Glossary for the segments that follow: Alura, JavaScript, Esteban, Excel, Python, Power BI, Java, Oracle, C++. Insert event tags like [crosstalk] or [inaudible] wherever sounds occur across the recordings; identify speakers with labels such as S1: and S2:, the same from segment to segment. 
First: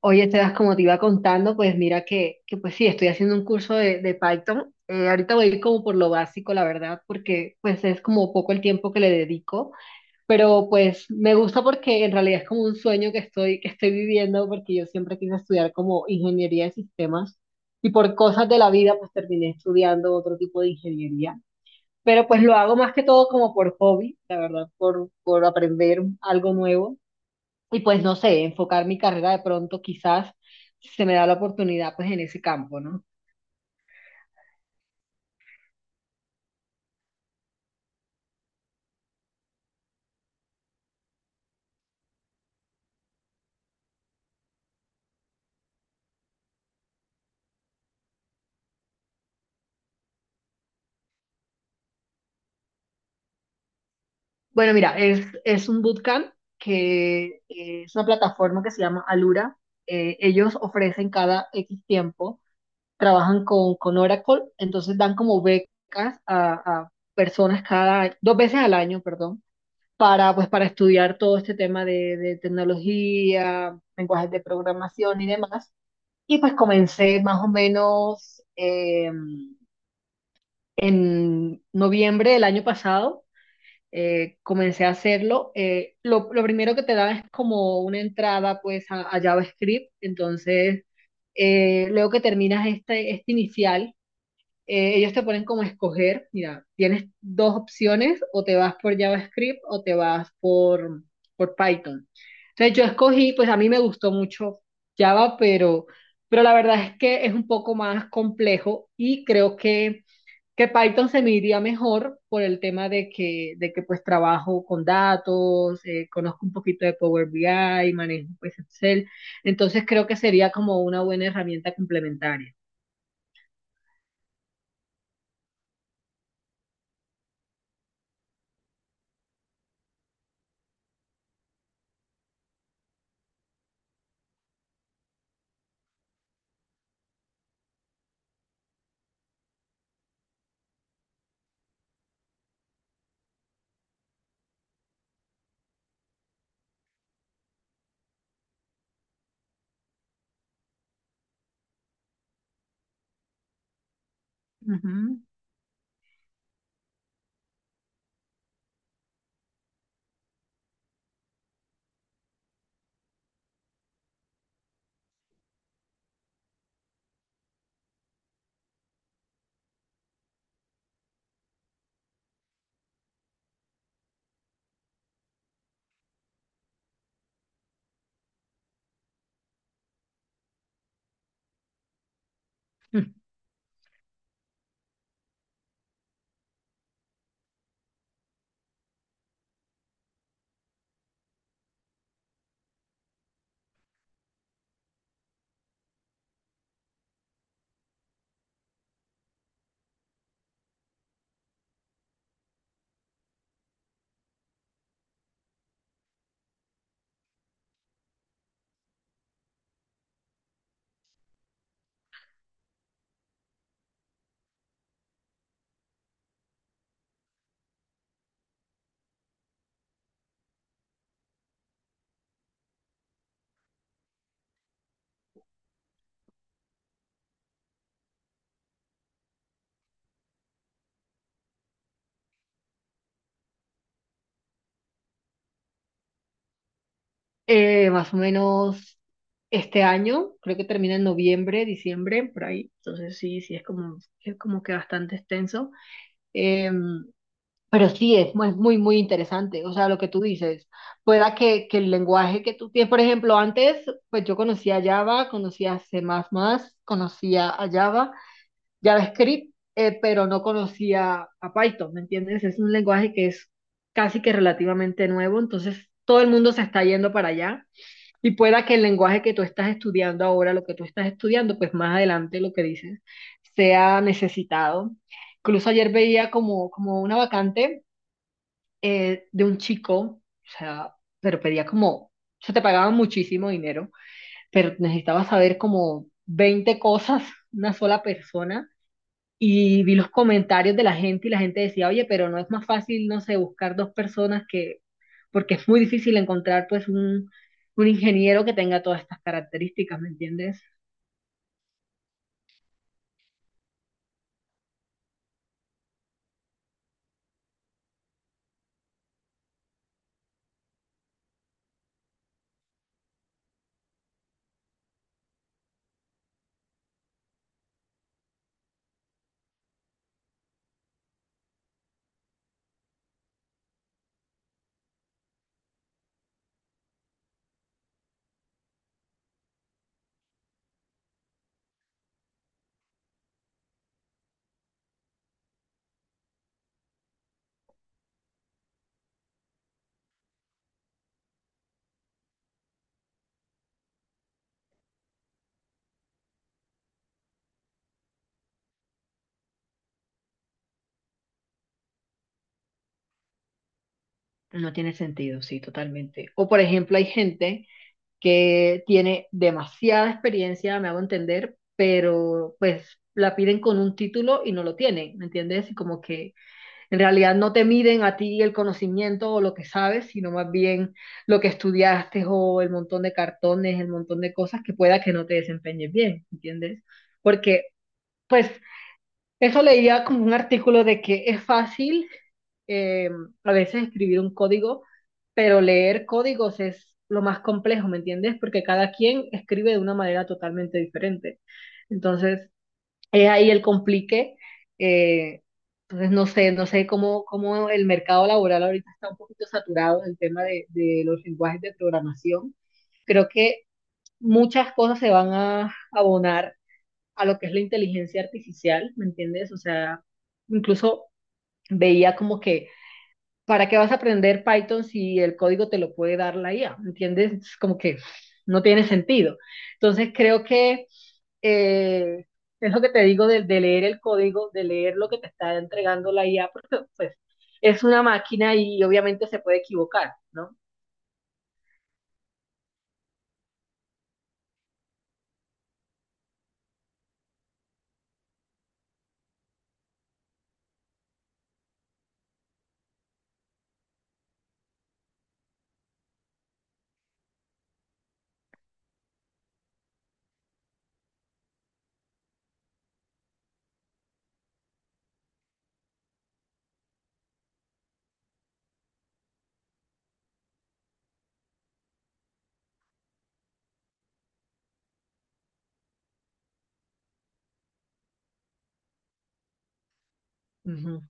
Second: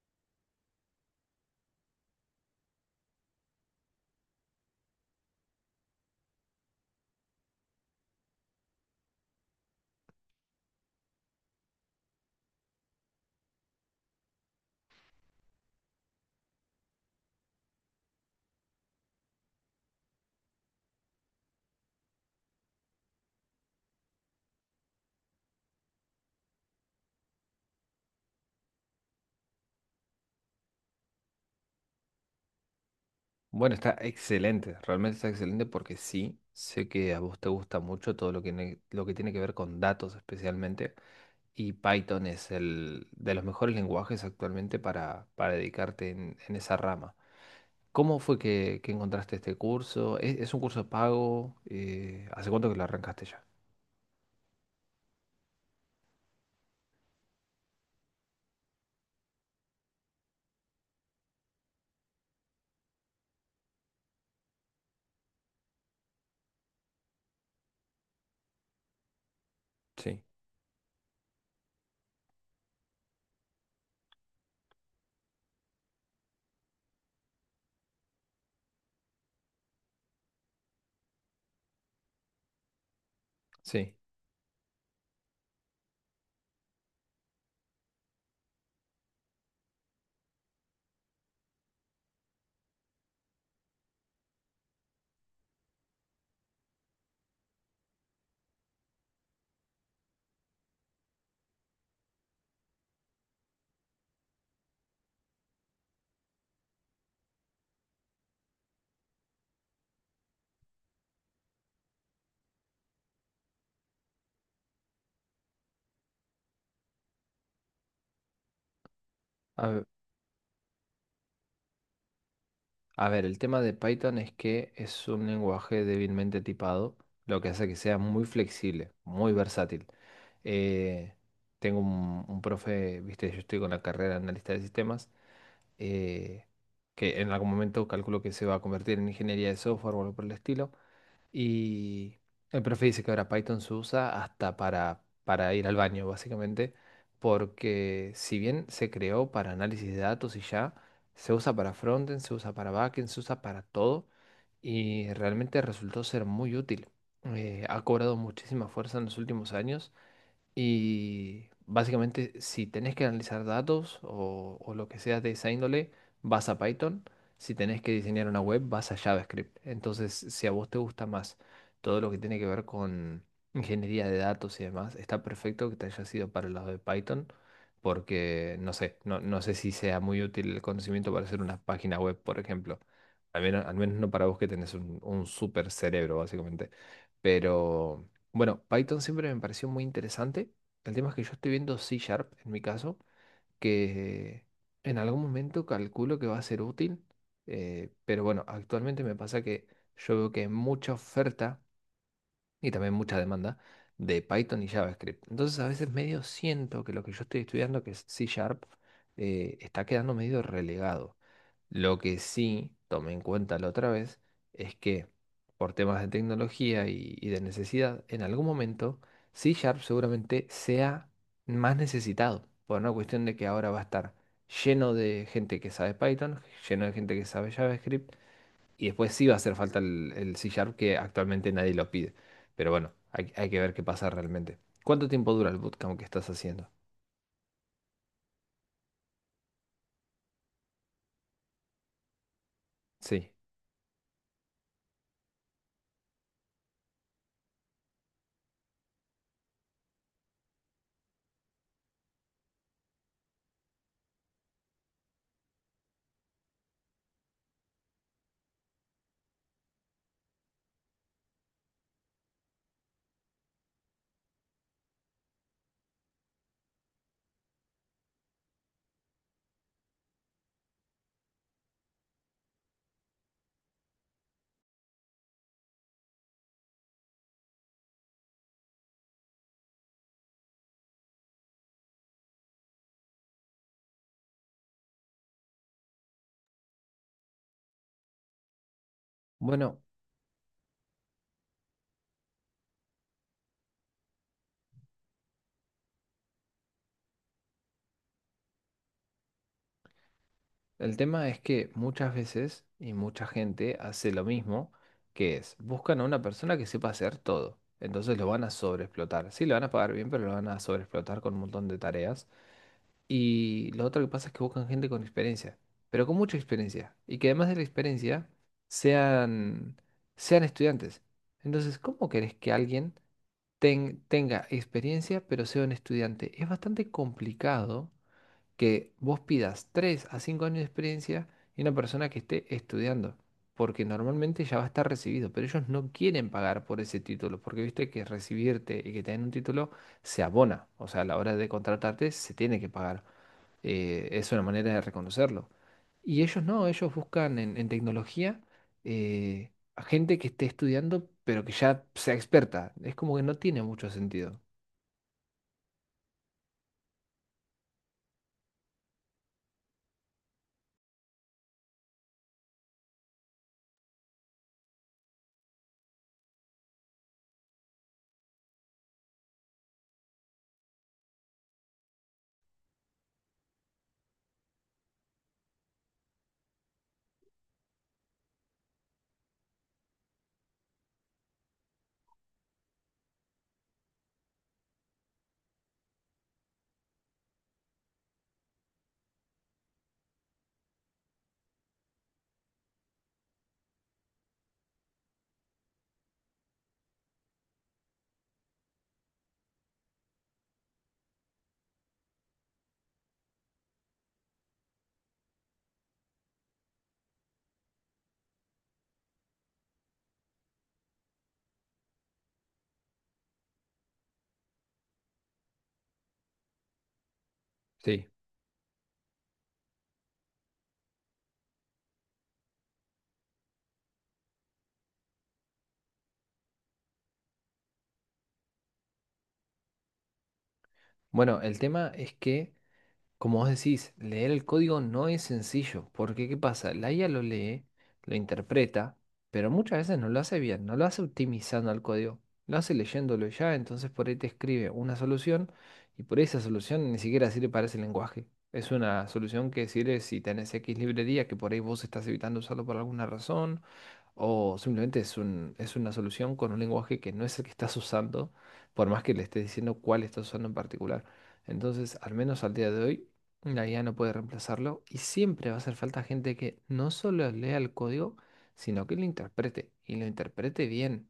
S1: Oye, Esteban, como te iba contando, pues mira que pues sí, estoy haciendo un curso de Python. Ahorita voy a ir como por lo básico, la verdad, porque pues es como poco el tiempo que le dedico, pero pues me gusta porque en realidad es como un sueño que estoy viviendo, porque yo siempre quise estudiar como ingeniería de sistemas y por cosas de la vida pues terminé estudiando otro tipo de ingeniería, pero pues lo hago más que todo como por hobby, la verdad, por aprender algo nuevo. Y pues no sé, enfocar mi carrera de pronto quizás si se me da la oportunidad pues en ese campo, ¿no?
S2: Bueno, está excelente, realmente está excelente porque sí, sé que a vos te gusta mucho todo lo que tiene que ver con datos especialmente y Python es el de los mejores lenguajes actualmente para dedicarte en esa rama. ¿Cómo fue que encontraste este curso? ¿Es un curso pago? ¿Hace cuánto que lo arrancaste ya?
S1: Bueno, mira, es un bootcamp que es una plataforma que se llama Alura. Ellos ofrecen cada X tiempo, trabajan con Oracle, entonces dan como becas a personas cada, dos veces al año, perdón,
S2: Sí,
S1: para pues para estudiar todo este tema de tecnología, lenguajes de programación y demás. Y pues comencé más o menos. En noviembre del año pasado
S2: sí.
S1: comencé a hacerlo. Lo primero que te da es como una entrada pues a JavaScript. Entonces, luego que terminas este inicial, ellos te ponen como a escoger, mira, tienes dos opciones, o te vas por JavaScript o te vas por Python. Entonces yo escogí, pues a mí me gustó mucho Java, pero la verdad es que es un poco más complejo y creo que Python se me iría mejor por el tema de que pues trabajo con datos, conozco un poquito de Power BI, manejo pues Excel, entonces creo que sería como una buena herramienta complementaria.
S2: A ver, el tema de Python es que es un lenguaje débilmente tipado, lo que hace que sea muy flexible, muy versátil. Eh, Tengo un profe, viste, yo estoy con la carrera de analista de sistemas, eh, que en algún momento calculo que se va a convertir en ingeniería de software o algo por el estilo. Y el profe dice que ahora Python se usa hasta para ir al baño, básicamente, porque si bien se creó para análisis de datos y ya, se usa para frontend, se usa para backend, se usa para todo y realmente resultó ser muy útil. Ha cobrado muchísima fuerza en los últimos años y básicamente, si tenés que analizar datos o lo que sea de esa índole, vas a Python. Si tenés que diseñar una web, vas a JavaScript. Entonces, si a vos te gusta más todo lo que tiene que ver con ingeniería de datos y demás, está perfecto que te hayas ido para el lado de Python, porque no sé, no sé si sea muy útil el conocimiento para hacer una página web, por ejemplo.
S1: Ujú.
S2: Al menos no para vos que tenés un super cerebro, básicamente. Pero. Bueno, Python siempre me pareció muy interesante. El tema es que yo estoy viendo C Sharp en mi caso, que en algún momento calculo que va a ser útil, pero bueno, actualmente me pasa que yo veo que hay mucha oferta y también mucha demanda de Python y JavaScript. Entonces a veces medio siento que lo que yo estoy estudiando, que es C Sharp, está quedando medio relegado. Lo que sí tomé en cuenta la otra vez es que por temas de tecnología y de necesidad, en algún momento C Sharp seguramente sea más necesitado, por una cuestión de que ahora va a estar lleno de gente que sabe Python, lleno de gente que sabe JavaScript, y después sí va a hacer falta el C Sharp que actualmente nadie lo pide. Pero bueno, hay que ver qué pasa realmente. ¿Cuánto tiempo dura el bootcamp que estás haciendo?
S1: Más o menos este año, creo que termina en noviembre, diciembre, por ahí, entonces
S2: Sí.
S1: sí, sí es es como que bastante extenso. Em, Pero sí, es muy, muy, muy interesante, o sea, lo que tú dices, que el lenguaje que tú tienes, por ejemplo, antes, pues yo conocía Java, conocía C++, conocía a Java, JavaScript, pero no conocía a Python, ¿me entiendes? Es un lenguaje que es casi que relativamente nuevo, entonces todo el mundo se está yendo para allá y pueda que el lenguaje que tú estás estudiando ahora, lo que tú estás estudiando, pues más adelante lo que dices, sea necesitado. Incluso ayer veía como una vacante de un chico, o sea, pero pedía como, o sea, te pagaban muchísimo dinero, pero necesitaba saber como 20 cosas, una sola persona,
S2: Bueno.
S1: y vi los comentarios de la gente y la gente decía, oye, pero no es más fácil, no sé, buscar 2 personas que, porque es muy difícil encontrar pues un ingeniero que tenga todas estas características, ¿me entiendes?
S2: El tema es que muchas veces y mucha gente hace lo mismo, que es, buscan a una persona que sepa hacer todo. Entonces lo van a sobreexplotar. Sí, lo van a pagar bien, pero lo van a sobreexplotar con un montón de tareas. Y lo otro que pasa es que buscan gente con experiencia, pero con mucha experiencia. Y que además de la experiencia sean, sean estudiantes. Entonces, ¿cómo querés que alguien tenga experiencia pero sea un estudiante? Es bastante complicado que vos pidas 3 a 5 años de experiencia y una persona que esté estudiando, porque normalmente ya va a estar recibido, pero ellos no quieren pagar por ese título, porque viste que recibirte y que te den un título se abona, o sea, a la hora de contratarte se tiene que pagar, es una manera de reconocerlo. Y ellos no, ellos buscan en tecnología a gente que esté estudiando, pero que ya sea experta, es como que no tiene mucho sentido.
S1: No tiene sentido, sí, totalmente. O por ejemplo, hay gente que tiene demasiada experiencia, me hago entender, pero pues la piden con un título y no lo tienen, ¿me entiendes? Y como que en realidad no te miden a ti el conocimiento o lo que sabes, sino más bien lo que estudiaste o el montón de cartones, el montón de cosas que pueda que no te desempeñes bien, ¿me ¿entiendes? Porque pues eso leía como un artículo de que es fácil eh, a veces escribir un código, pero leer códigos es lo más complejo, ¿me entiendes? Porque cada quien escribe de una manera totalmente diferente. Entonces, es ahí el complique. eh, entonces, no sé, no sé cómo, cómo el mercado laboral ahorita está un poquito saturado en el tema de los lenguajes de programación. Creo que muchas cosas se van a abonar a lo que es la inteligencia artificial, ¿me entiendes? O sea, incluso veía como que, ¿para qué vas a aprender Python si el código te lo puede dar la IA? ¿Me entiendes? Es como que
S2: Sí.
S1: no tiene sentido. Entonces creo que eh, es lo que te digo de leer el código, de leer lo que te está entregando la IA, porque pues es una máquina y obviamente se puede equivocar, ¿no?
S2: Bueno, el tema es que como vos decís, leer el código no es sencillo, porque ¿qué pasa? La IA lo lee, lo interpreta, pero muchas veces no lo hace bien, no lo hace optimizando al código, lo hace leyéndolo ya, entonces por ahí te escribe una solución y por ahí esa solución ni siquiera sirve para ese lenguaje. Es una solución que sirve si tenés X librería que por ahí vos estás evitando usarlo por alguna razón o simplemente es una solución con un lenguaje que no es el que estás usando, por más que le estés diciendo cuál estás usando en particular. Entonces, al menos al día de hoy, la IA no puede reemplazarlo y siempre va a hacer falta gente que no solo lea el código, sino que lo interprete y lo interprete
S1: Ujú.
S2: bien.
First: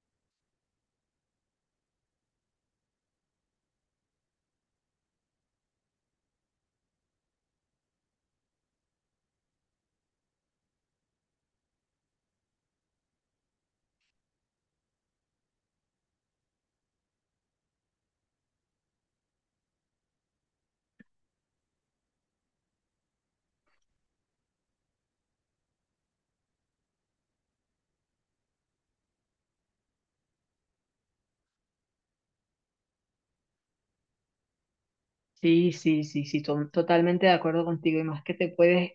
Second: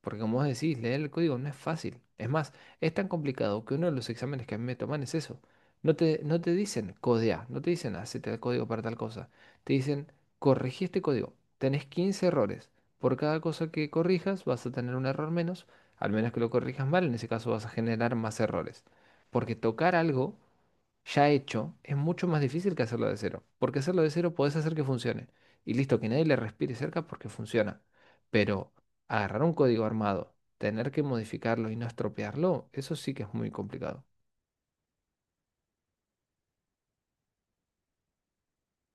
S2: Porque como vos decís, leer el código no es fácil. Es más, es tan complicado que uno de los exámenes que a mí me toman es eso. No te dicen codea, no te dicen hacete el código para tal cosa. Te dicen corregí este código. Tenés 15 errores. Por cada cosa que corrijas vas a tener un error menos, al menos que lo corrijas mal, en ese caso vas a generar más errores. Porque tocar algo ya hecho es mucho más difícil que hacerlo de cero. Porque hacerlo de cero podés hacer que funcione. Y listo, que nadie le respire cerca porque funciona. Pero agarrar un código armado, tener que modificarlo y no estropearlo, eso sí que es muy complicado.
S1: Sí, sí, sí, sí, totalmente de acuerdo contigo. Y más que te puedes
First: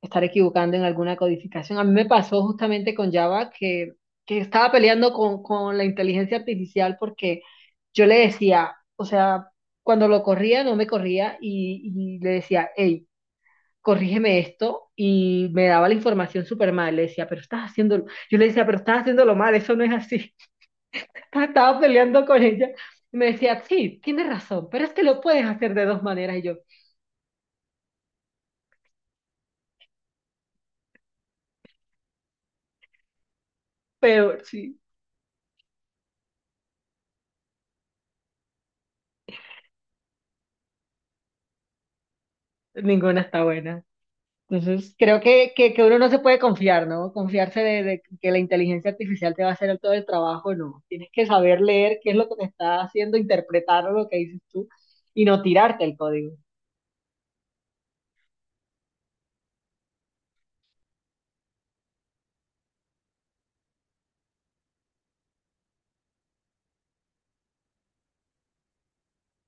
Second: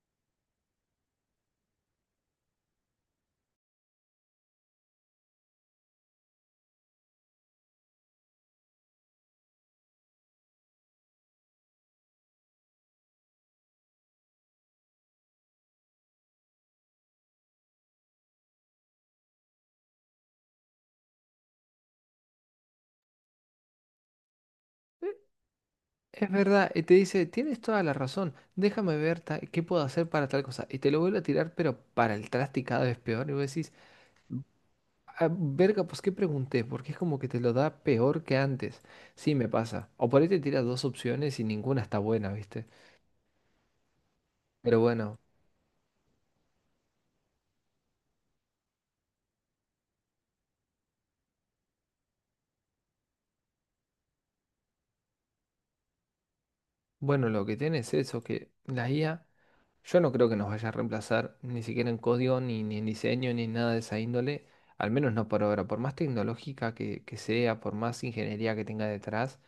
S1: estar equivocando en alguna codificación. A mí me pasó justamente con Java, que estaba peleando con la inteligencia artificial porque yo le decía, o sea, cuando lo corría no me corría y le decía, hey, corrígeme esto y me daba la información súper mal. Le decía, pero estás haciéndolo, yo le decía, pero estás haciéndolo mal, eso no es así. [laughs] Estaba peleando con ella y me decía, sí, tienes razón, pero es que
S2: Eh,
S1: lo puedes hacer de dos
S2: Es
S1: maneras y yo,
S2: verdad, y te dice, tienes toda la razón, déjame ver qué puedo hacer para tal cosa. Y te lo vuelve a tirar, pero para el traste y cada vez peor. Y vos decís,
S1: pero sí,
S2: "Ah, verga, pues qué pregunté, porque es como que te lo da peor que antes. Sí, me pasa. O por ahí te tira dos opciones y ninguna está buena, ¿viste?
S1: ninguna está buena.
S2: Pero
S1: Entonces,
S2: bueno,
S1: creo que uno no se puede confiar, ¿no? Confiarse de que la inteligencia artificial te va a hacer todo el trabajo, no. Tienes que saber leer qué es lo que te está haciendo, interpretar lo que dices tú y no tirarte el código.
S2: bueno, lo que tiene es eso, que la IA, yo no creo que nos vaya a reemplazar ni siquiera en código, ni en diseño, ni en nada de esa índole, al menos no por ahora, por más tecnológica que sea, por más ingeniería que tenga detrás,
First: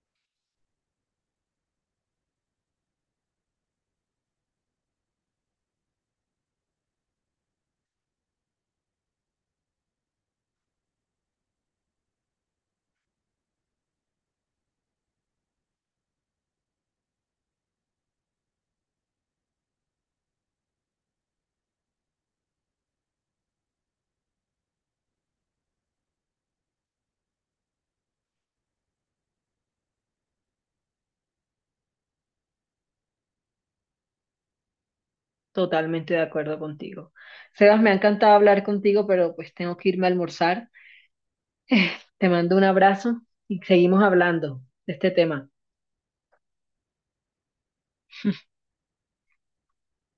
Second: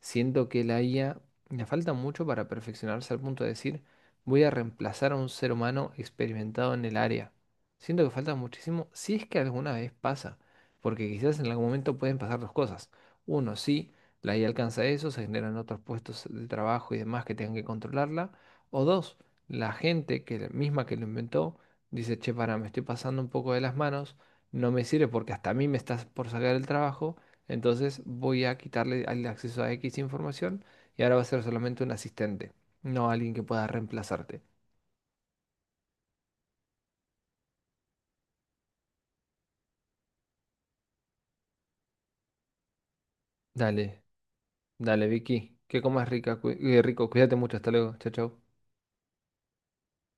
S2: siento que la IA le falta mucho para perfeccionarse al punto de decir, voy a reemplazar a un ser humano experimentado en el área. Siento que falta muchísimo, si es que alguna vez pasa, porque quizás en algún momento pueden pasar dos cosas. Uno, sí, la IA alcanza eso, se generan otros puestos de trabajo y demás que tengan que controlarla. O dos, la gente que misma que lo inventó dice, che, para, me estoy pasando un poco de las manos, no me sirve porque hasta a mí me estás por sacar el trabajo entonces voy a quitarle el acceso a X información y ahora va a ser solamente un asistente, no alguien que pueda reemplazarte.
S1: Totalmente de acuerdo contigo. Sebas, me ha encantado hablar contigo, pero pues tengo que irme a almorzar. Te mando un abrazo y seguimos
S2: Dale,
S1: hablando de
S2: dale,
S1: este tema.
S2: Vicky, que comas rica, rico, cuídate mucho, hasta luego, chao, chao.